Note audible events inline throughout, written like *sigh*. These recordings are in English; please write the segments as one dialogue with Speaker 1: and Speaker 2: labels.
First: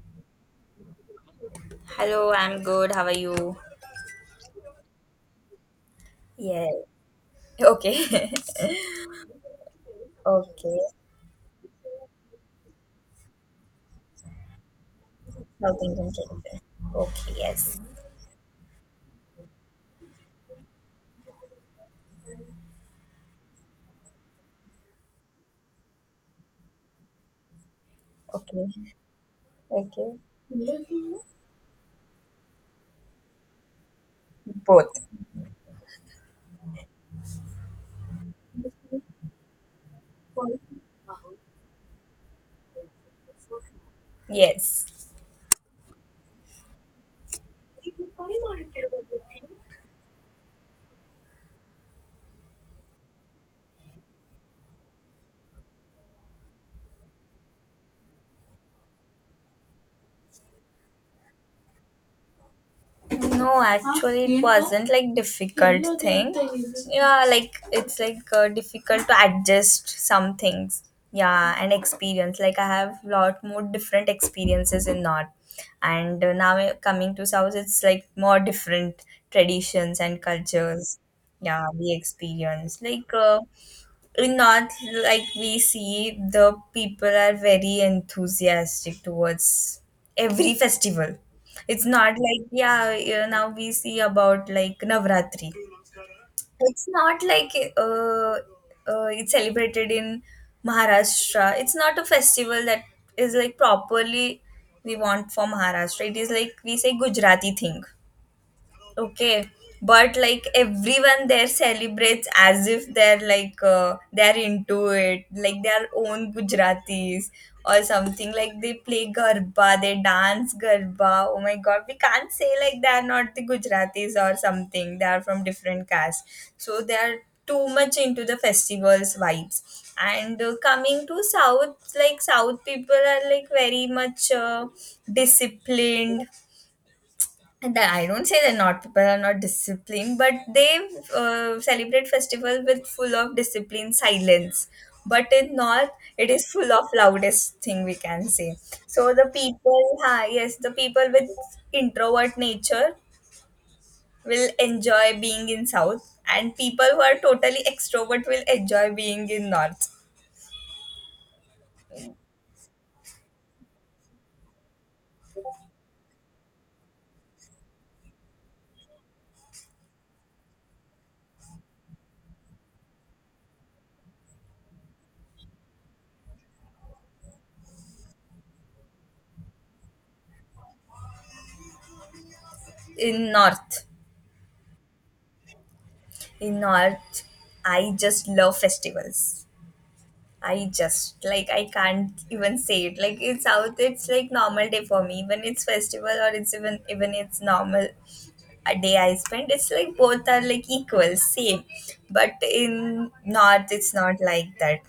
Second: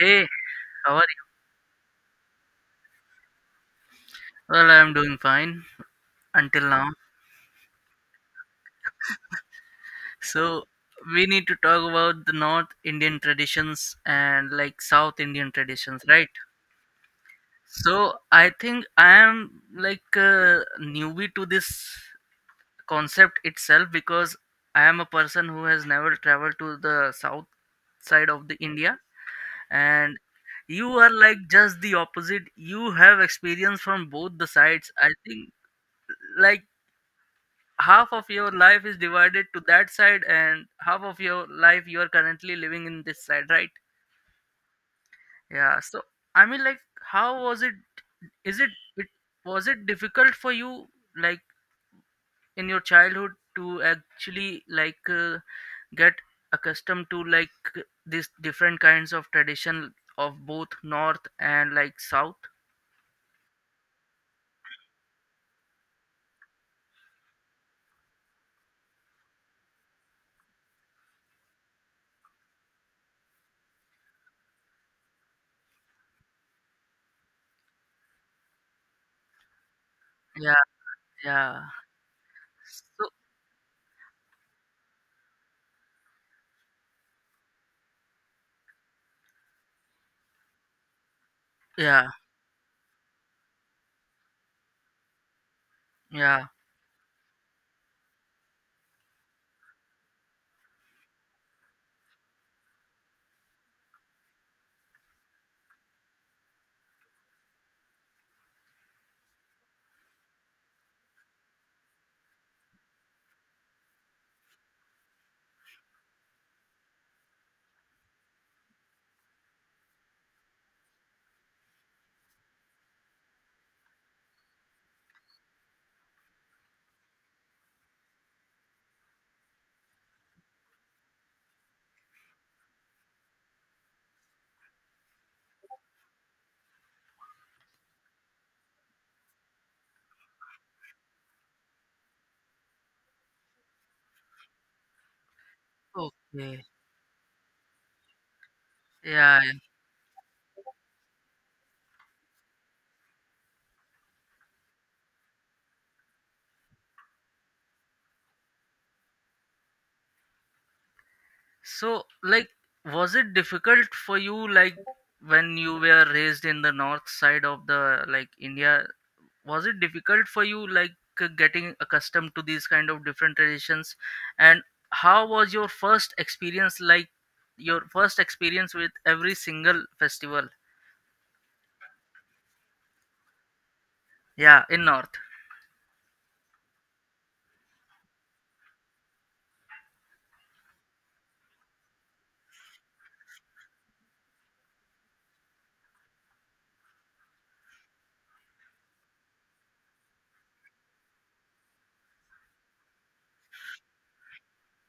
Speaker 1: Hey, how are you?
Speaker 2: Hello, I'm good. How are you?
Speaker 1: Well, I'm doing fine until
Speaker 2: Yeah.
Speaker 1: now.
Speaker 2: Okay. *laughs*
Speaker 1: So,
Speaker 2: Okay.
Speaker 1: we need to talk about the North Indian traditions and like South Indian
Speaker 2: South
Speaker 1: traditions,
Speaker 2: Indian
Speaker 1: right?
Speaker 2: tradition. Okay. Yes.
Speaker 1: So, I think I am like a newbie to this concept itself because I am a person who has never traveled to the south side of the
Speaker 2: Okay.
Speaker 1: India and
Speaker 2: Okay.
Speaker 1: you are like just the opposite. You have experience from both the sides.
Speaker 2: Both.
Speaker 1: I think like half of your life is divided to that side and half of your life you are currently living in this side, right?
Speaker 2: Yes.
Speaker 1: Yeah. I mean like how was it, is it, it was
Speaker 2: *laughs*
Speaker 1: it difficult for you like in your childhood to actually get accustomed to like these different kinds of tradition of both north and like south?
Speaker 2: No. Huh? Actually, it wasn't like difficult thing. Yeah, like it's like difficult to adjust some things. Yeah, and experience. Like I have lot more different experiences in North, and now coming to South, it's like more different traditions and
Speaker 1: Yeah,
Speaker 2: cultures.
Speaker 1: yeah.
Speaker 2: Yeah, we experience
Speaker 1: So
Speaker 2: like. Not like we see the people are very enthusiastic towards every *laughs* festival. It's
Speaker 1: yeah,
Speaker 2: not like, yeah, you now we see about like Navratri.
Speaker 1: yeah.
Speaker 2: It's not like uh, it's celebrated in Maharashtra. It's not a festival that is like properly we want for Maharashtra. It is like we say Gujarati thing. Okay, but like everyone there celebrates as if they're like they're into it, like their own Gujaratis or something. Like they play garba, they dance garba. Oh my God, we can't say like they're not the Gujaratis or something. They are from different caste, so they are too much into the festivals vibes. And coming to South, like South people are like very much disciplined, and I don't say that not people are not disciplined, but they celebrate festival with full of discipline, silence. But in North, it is
Speaker 1: Okay.
Speaker 2: full of loudest thing we can say. So the
Speaker 1: Yeah.
Speaker 2: people, ha, yes, the people with introvert nature will enjoy being in South, and people who are totally extrovert will enjoy being in North.
Speaker 1: So, like, was it difficult for you, like, when you were raised in the north side of the, like, India? Was it difficult for you, like, getting accustomed to these kind of different traditions? And how was your first experience, like, your first experience with every single festival?
Speaker 2: In North,
Speaker 1: Yeah, in north.
Speaker 2: in North, I just love festivals. I just like I can't even say it. Like it's out it's like normal day for me. When it's festival or it's even it's normal a day I spend, it's like both are like equal, same. But in north it's not like that.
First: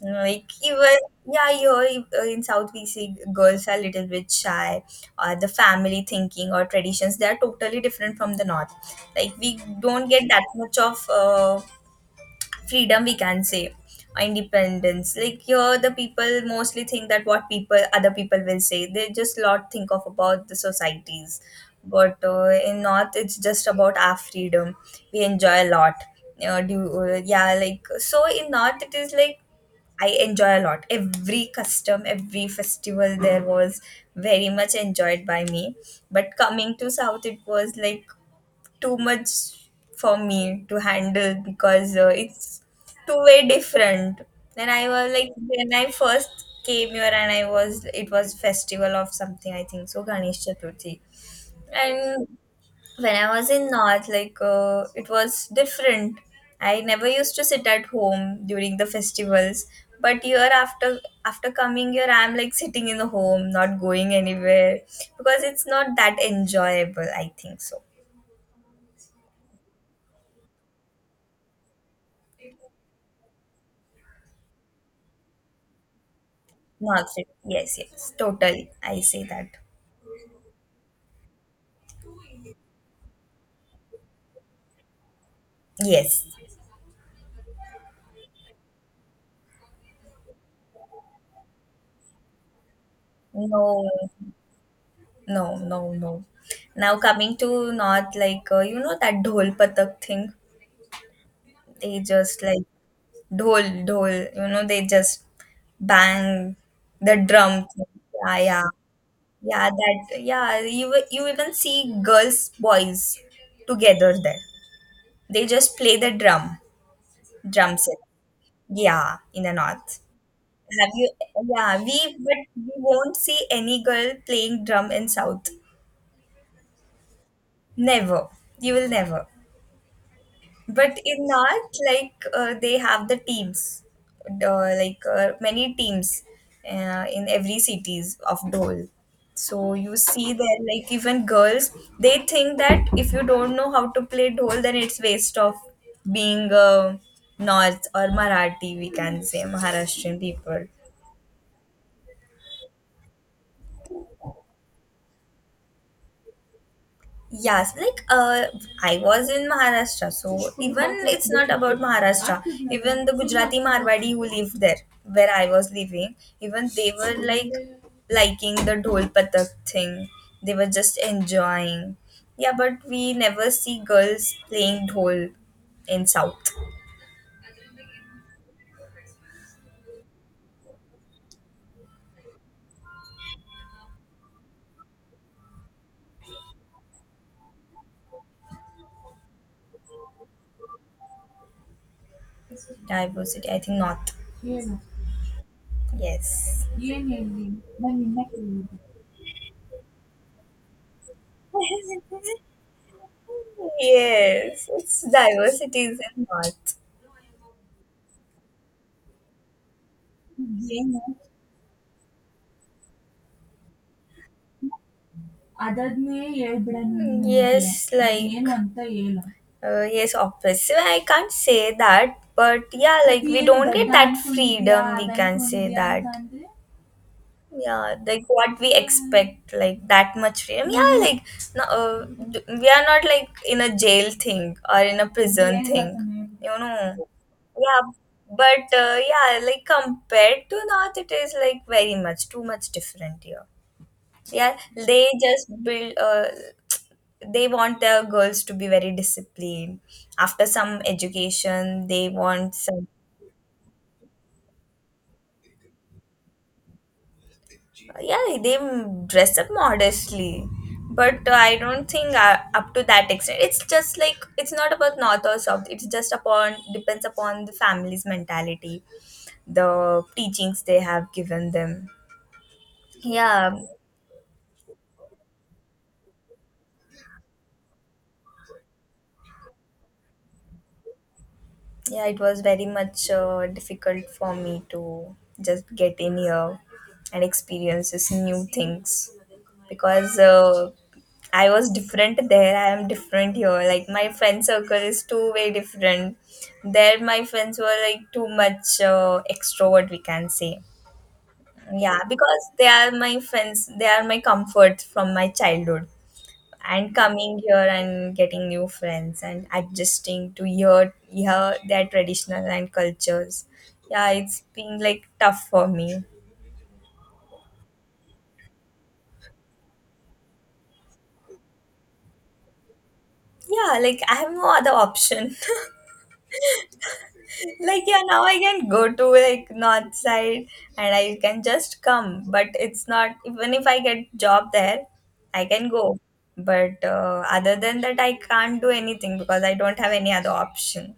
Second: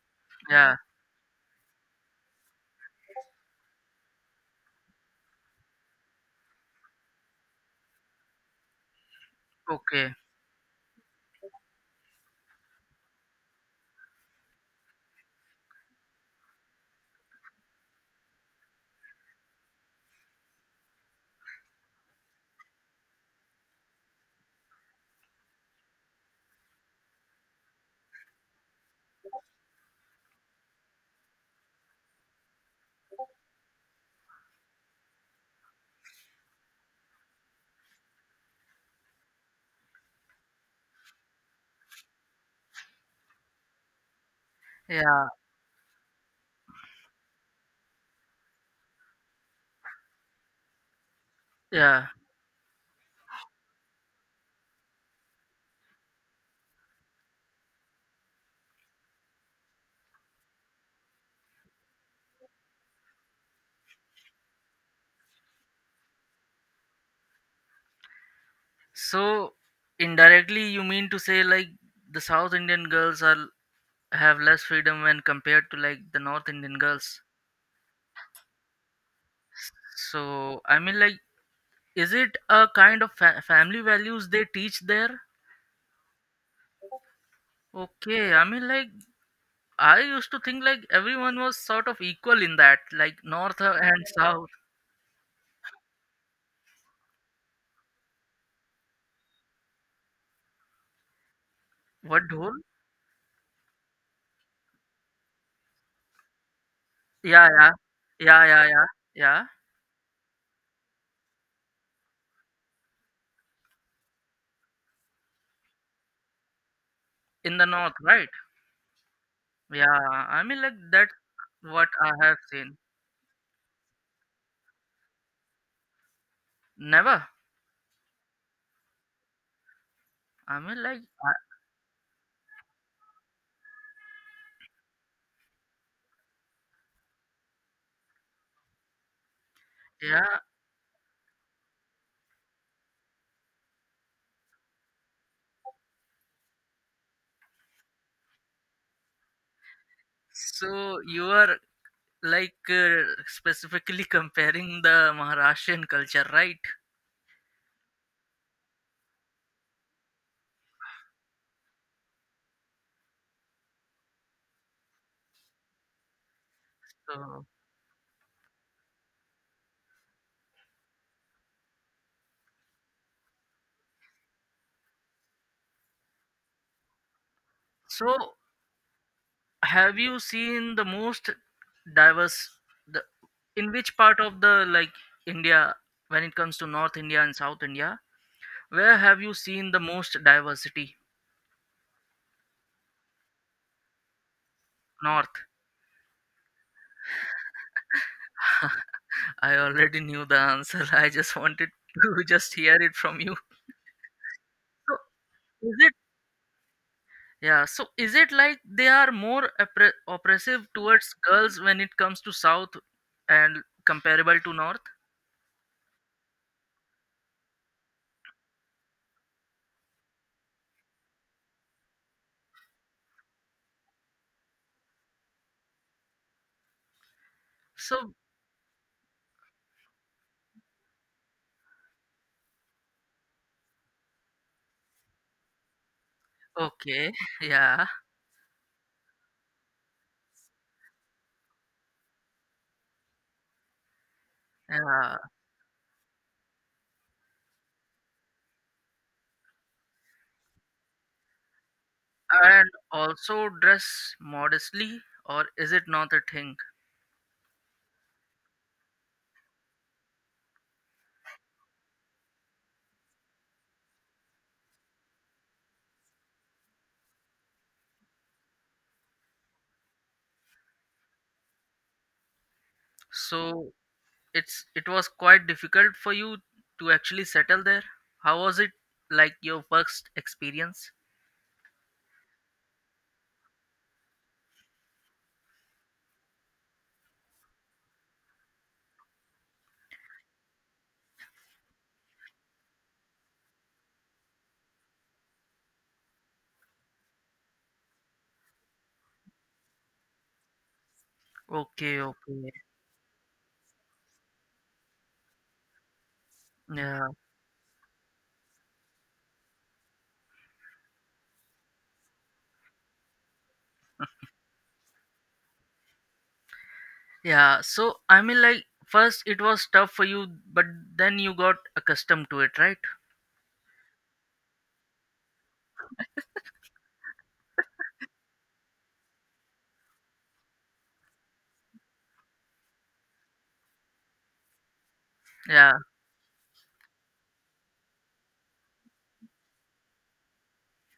Speaker 2: Like
Speaker 1: Yeah,
Speaker 2: even, yeah, here in South we see girls are a little bit shy, or the family thinking or traditions they are totally different from the north. Like we don't
Speaker 1: okay.
Speaker 2: get that much of freedom we can say, or independence. Like here the people mostly think that what people other people will say, they just lot think of about the societies. But in north it's just about our freedom. We enjoy a lot. Do Yeah, like so in north it is like I enjoy a lot, every custom, every festival there was very much enjoyed by me. But coming to south it was like too much for me to handle because it's too way different. Then I was
Speaker 1: Yeah,
Speaker 2: like, when I first came here and it was festival of something, I think so, Ganesh Chaturthi.
Speaker 1: yeah.
Speaker 2: And when I was in North, like, it was different. I never used to sit at home during the festivals. But here after coming here, I'm like sitting in the home, not going anywhere because it's not that enjoyable. I think so.
Speaker 1: So, indirectly, you mean to say, like, the South Indian girls are have less freedom when compared to like the North Indian
Speaker 2: North
Speaker 1: girls.
Speaker 2: Street. Yes, yes, totally. I say that.
Speaker 1: so i mean like is it a kind of family values they teach there?
Speaker 2: Yes.
Speaker 1: Okay, I mean, like, I used to think like everyone was sort of equal in that like north
Speaker 2: No,
Speaker 1: and south.
Speaker 2: no, no, no. Now coming to North, like you know that dhol patak thing. They
Speaker 1: What
Speaker 2: just
Speaker 1: dhol?
Speaker 2: like dhol, dhol. You know they just bang the
Speaker 1: Yeah,
Speaker 2: drum.
Speaker 1: yeah,
Speaker 2: Thing. Yeah,
Speaker 1: yeah.
Speaker 2: yeah,
Speaker 1: Yeah, yeah, yeah.
Speaker 2: yeah. That, yeah. You even see girls, boys together there. They just play the drum,
Speaker 1: In the
Speaker 2: drum
Speaker 1: north,
Speaker 2: set.
Speaker 1: right?
Speaker 2: Yeah, in the North.
Speaker 1: Yeah. I mean, like,
Speaker 2: Have you?
Speaker 1: that's
Speaker 2: Yeah,
Speaker 1: what
Speaker 2: we
Speaker 1: I have
Speaker 2: but we
Speaker 1: seen.
Speaker 2: won't see any girl playing drum in South.
Speaker 1: Never.
Speaker 2: Never. You will never.
Speaker 1: I mean,
Speaker 2: But
Speaker 1: like,
Speaker 2: in
Speaker 1: I,
Speaker 2: North, like they have the teams, like many teams in every cities of Dhol. So you see
Speaker 1: yeah.
Speaker 2: there, like even girls, they think that if you don't know how to play Dhol, then it's waste of being North or Marathi. We can say Maharashtrian people.
Speaker 1: So you are, like, specifically comparing the Maharashtrian culture, right?
Speaker 2: Yes, like I was in Maharashtra, so even it's not about Maharashtra. Even the Gujarati Marwadi who lived there, where I was living, even they were
Speaker 1: So,
Speaker 2: like liking the dhol patak thing. They were just enjoying. Yeah, but we never see girls playing dhol in South
Speaker 1: so have you seen the most diverse, the, in which part of the like India when it comes to North India and South India? Where have you seen the most diversity?
Speaker 2: diversity. I think not.
Speaker 1: North.
Speaker 2: Yes.
Speaker 1: *laughs* I already knew the answer. *laughs* I just wanted to *laughs* just hear it from you.
Speaker 2: Yes,
Speaker 1: So,
Speaker 2: it's
Speaker 1: is
Speaker 2: diversity is in art.
Speaker 1: Yeah, so is it like they are more oppressive
Speaker 2: ಏನು
Speaker 1: towards girls when it comes to South and comparable to North?
Speaker 2: ಅದಾದ್ನೇ ಹೇಳ್ಬಿಡಣ Yes, like ಏನಂತ ಹೇಳು yes, obviously I can't say that, but yeah, like we don't get that freedom. We can say that. Yeah,
Speaker 1: So,
Speaker 2: like what we expect, like that much freedom, yeah, like no, we are not like in a jail thing or in a prison thing.
Speaker 1: okay, *laughs*
Speaker 2: Yeah,
Speaker 1: yeah,
Speaker 2: but yeah, like compared to north it is like very much too much different here. Yeah, they
Speaker 1: yeah,
Speaker 2: just build they want their girls to be very disciplined. After some education they want
Speaker 1: and
Speaker 2: some.
Speaker 1: also dress modestly, or is it not a thing?
Speaker 2: Yeah, they dress up modestly, but I don't think up to that extent. It's just like, it's not about north or south, it's just upon depends upon the family's mentality, the teachings they have given them. Yeah.
Speaker 1: So, it was quite difficult for you to actually settle there. How was it like your first experience?
Speaker 2: Yeah, it was very much difficult for me to just get in here and experience this new things because I was different there. I am different here. Like my friend circle is two-way different. There, my friends were like too much extrovert. We can say, yeah,
Speaker 1: Okay,
Speaker 2: because
Speaker 1: okay,
Speaker 2: they are my friends. They are my comfort from my childhood, and
Speaker 1: yeah.
Speaker 2: coming here and getting new friends and adjusting to your yeah their traditional and cultures. Yeah, it's been like tough for me.
Speaker 1: Yeah, so I mean, like, first it was tough for you, but then you got accustomed to it, right?
Speaker 2: Yeah, like I have no other option. *laughs* Like, yeah, now I can go to like north side, and I can just come. But it's not, even if I get job there I can
Speaker 1: Yeah,
Speaker 2: go. But other than that I can't do anything because I don't have any other option.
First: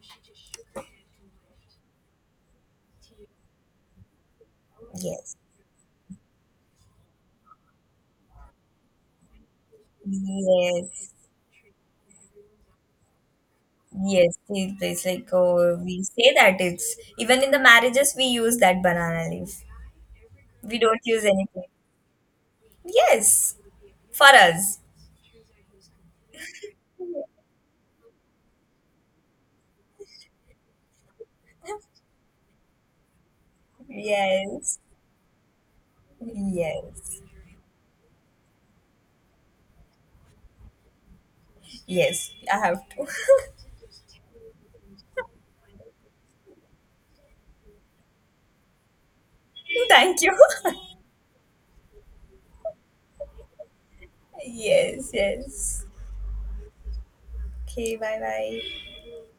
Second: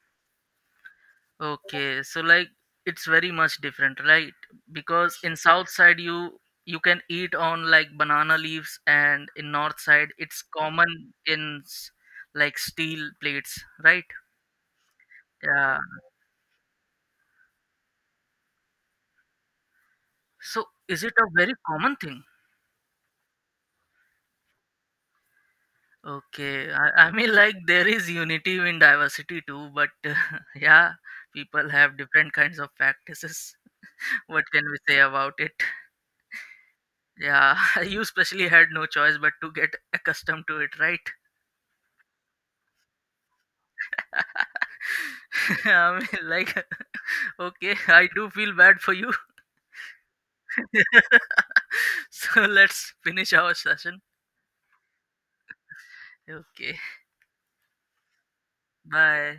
Speaker 1: okay. So, like, it's very much different, right? Because in
Speaker 2: Yes,
Speaker 1: south side, you can eat on like banana leaves, and in north side, it's
Speaker 2: yes.
Speaker 1: common in like steel plates, right?
Speaker 2: Yes, tea place. Like,
Speaker 1: Yeah.
Speaker 2: oh, we say that it's even in the marriages we use that banana leaf.
Speaker 1: So,
Speaker 2: We don't
Speaker 1: is it
Speaker 2: use
Speaker 1: a very
Speaker 2: anything.
Speaker 1: common thing?
Speaker 2: Yes, for us.
Speaker 1: Okay, I mean, like, there is unity in diversity too, but *laughs* yeah, people have different kinds of practices. What can we
Speaker 2: Yes,
Speaker 1: say about it?
Speaker 2: yes,
Speaker 1: Yeah, *laughs* you especially had no choice but to get accustomed to it, right?
Speaker 2: yes. I have to.
Speaker 1: *laughs* I mean, like, *laughs* okay, I do feel bad for you.
Speaker 2: *laughs* Thank you.
Speaker 1: *laughs* so let's finish our session.
Speaker 2: *laughs* Yes, yes.
Speaker 1: Okay,
Speaker 2: Okay. Bye, bye.
Speaker 1: bye.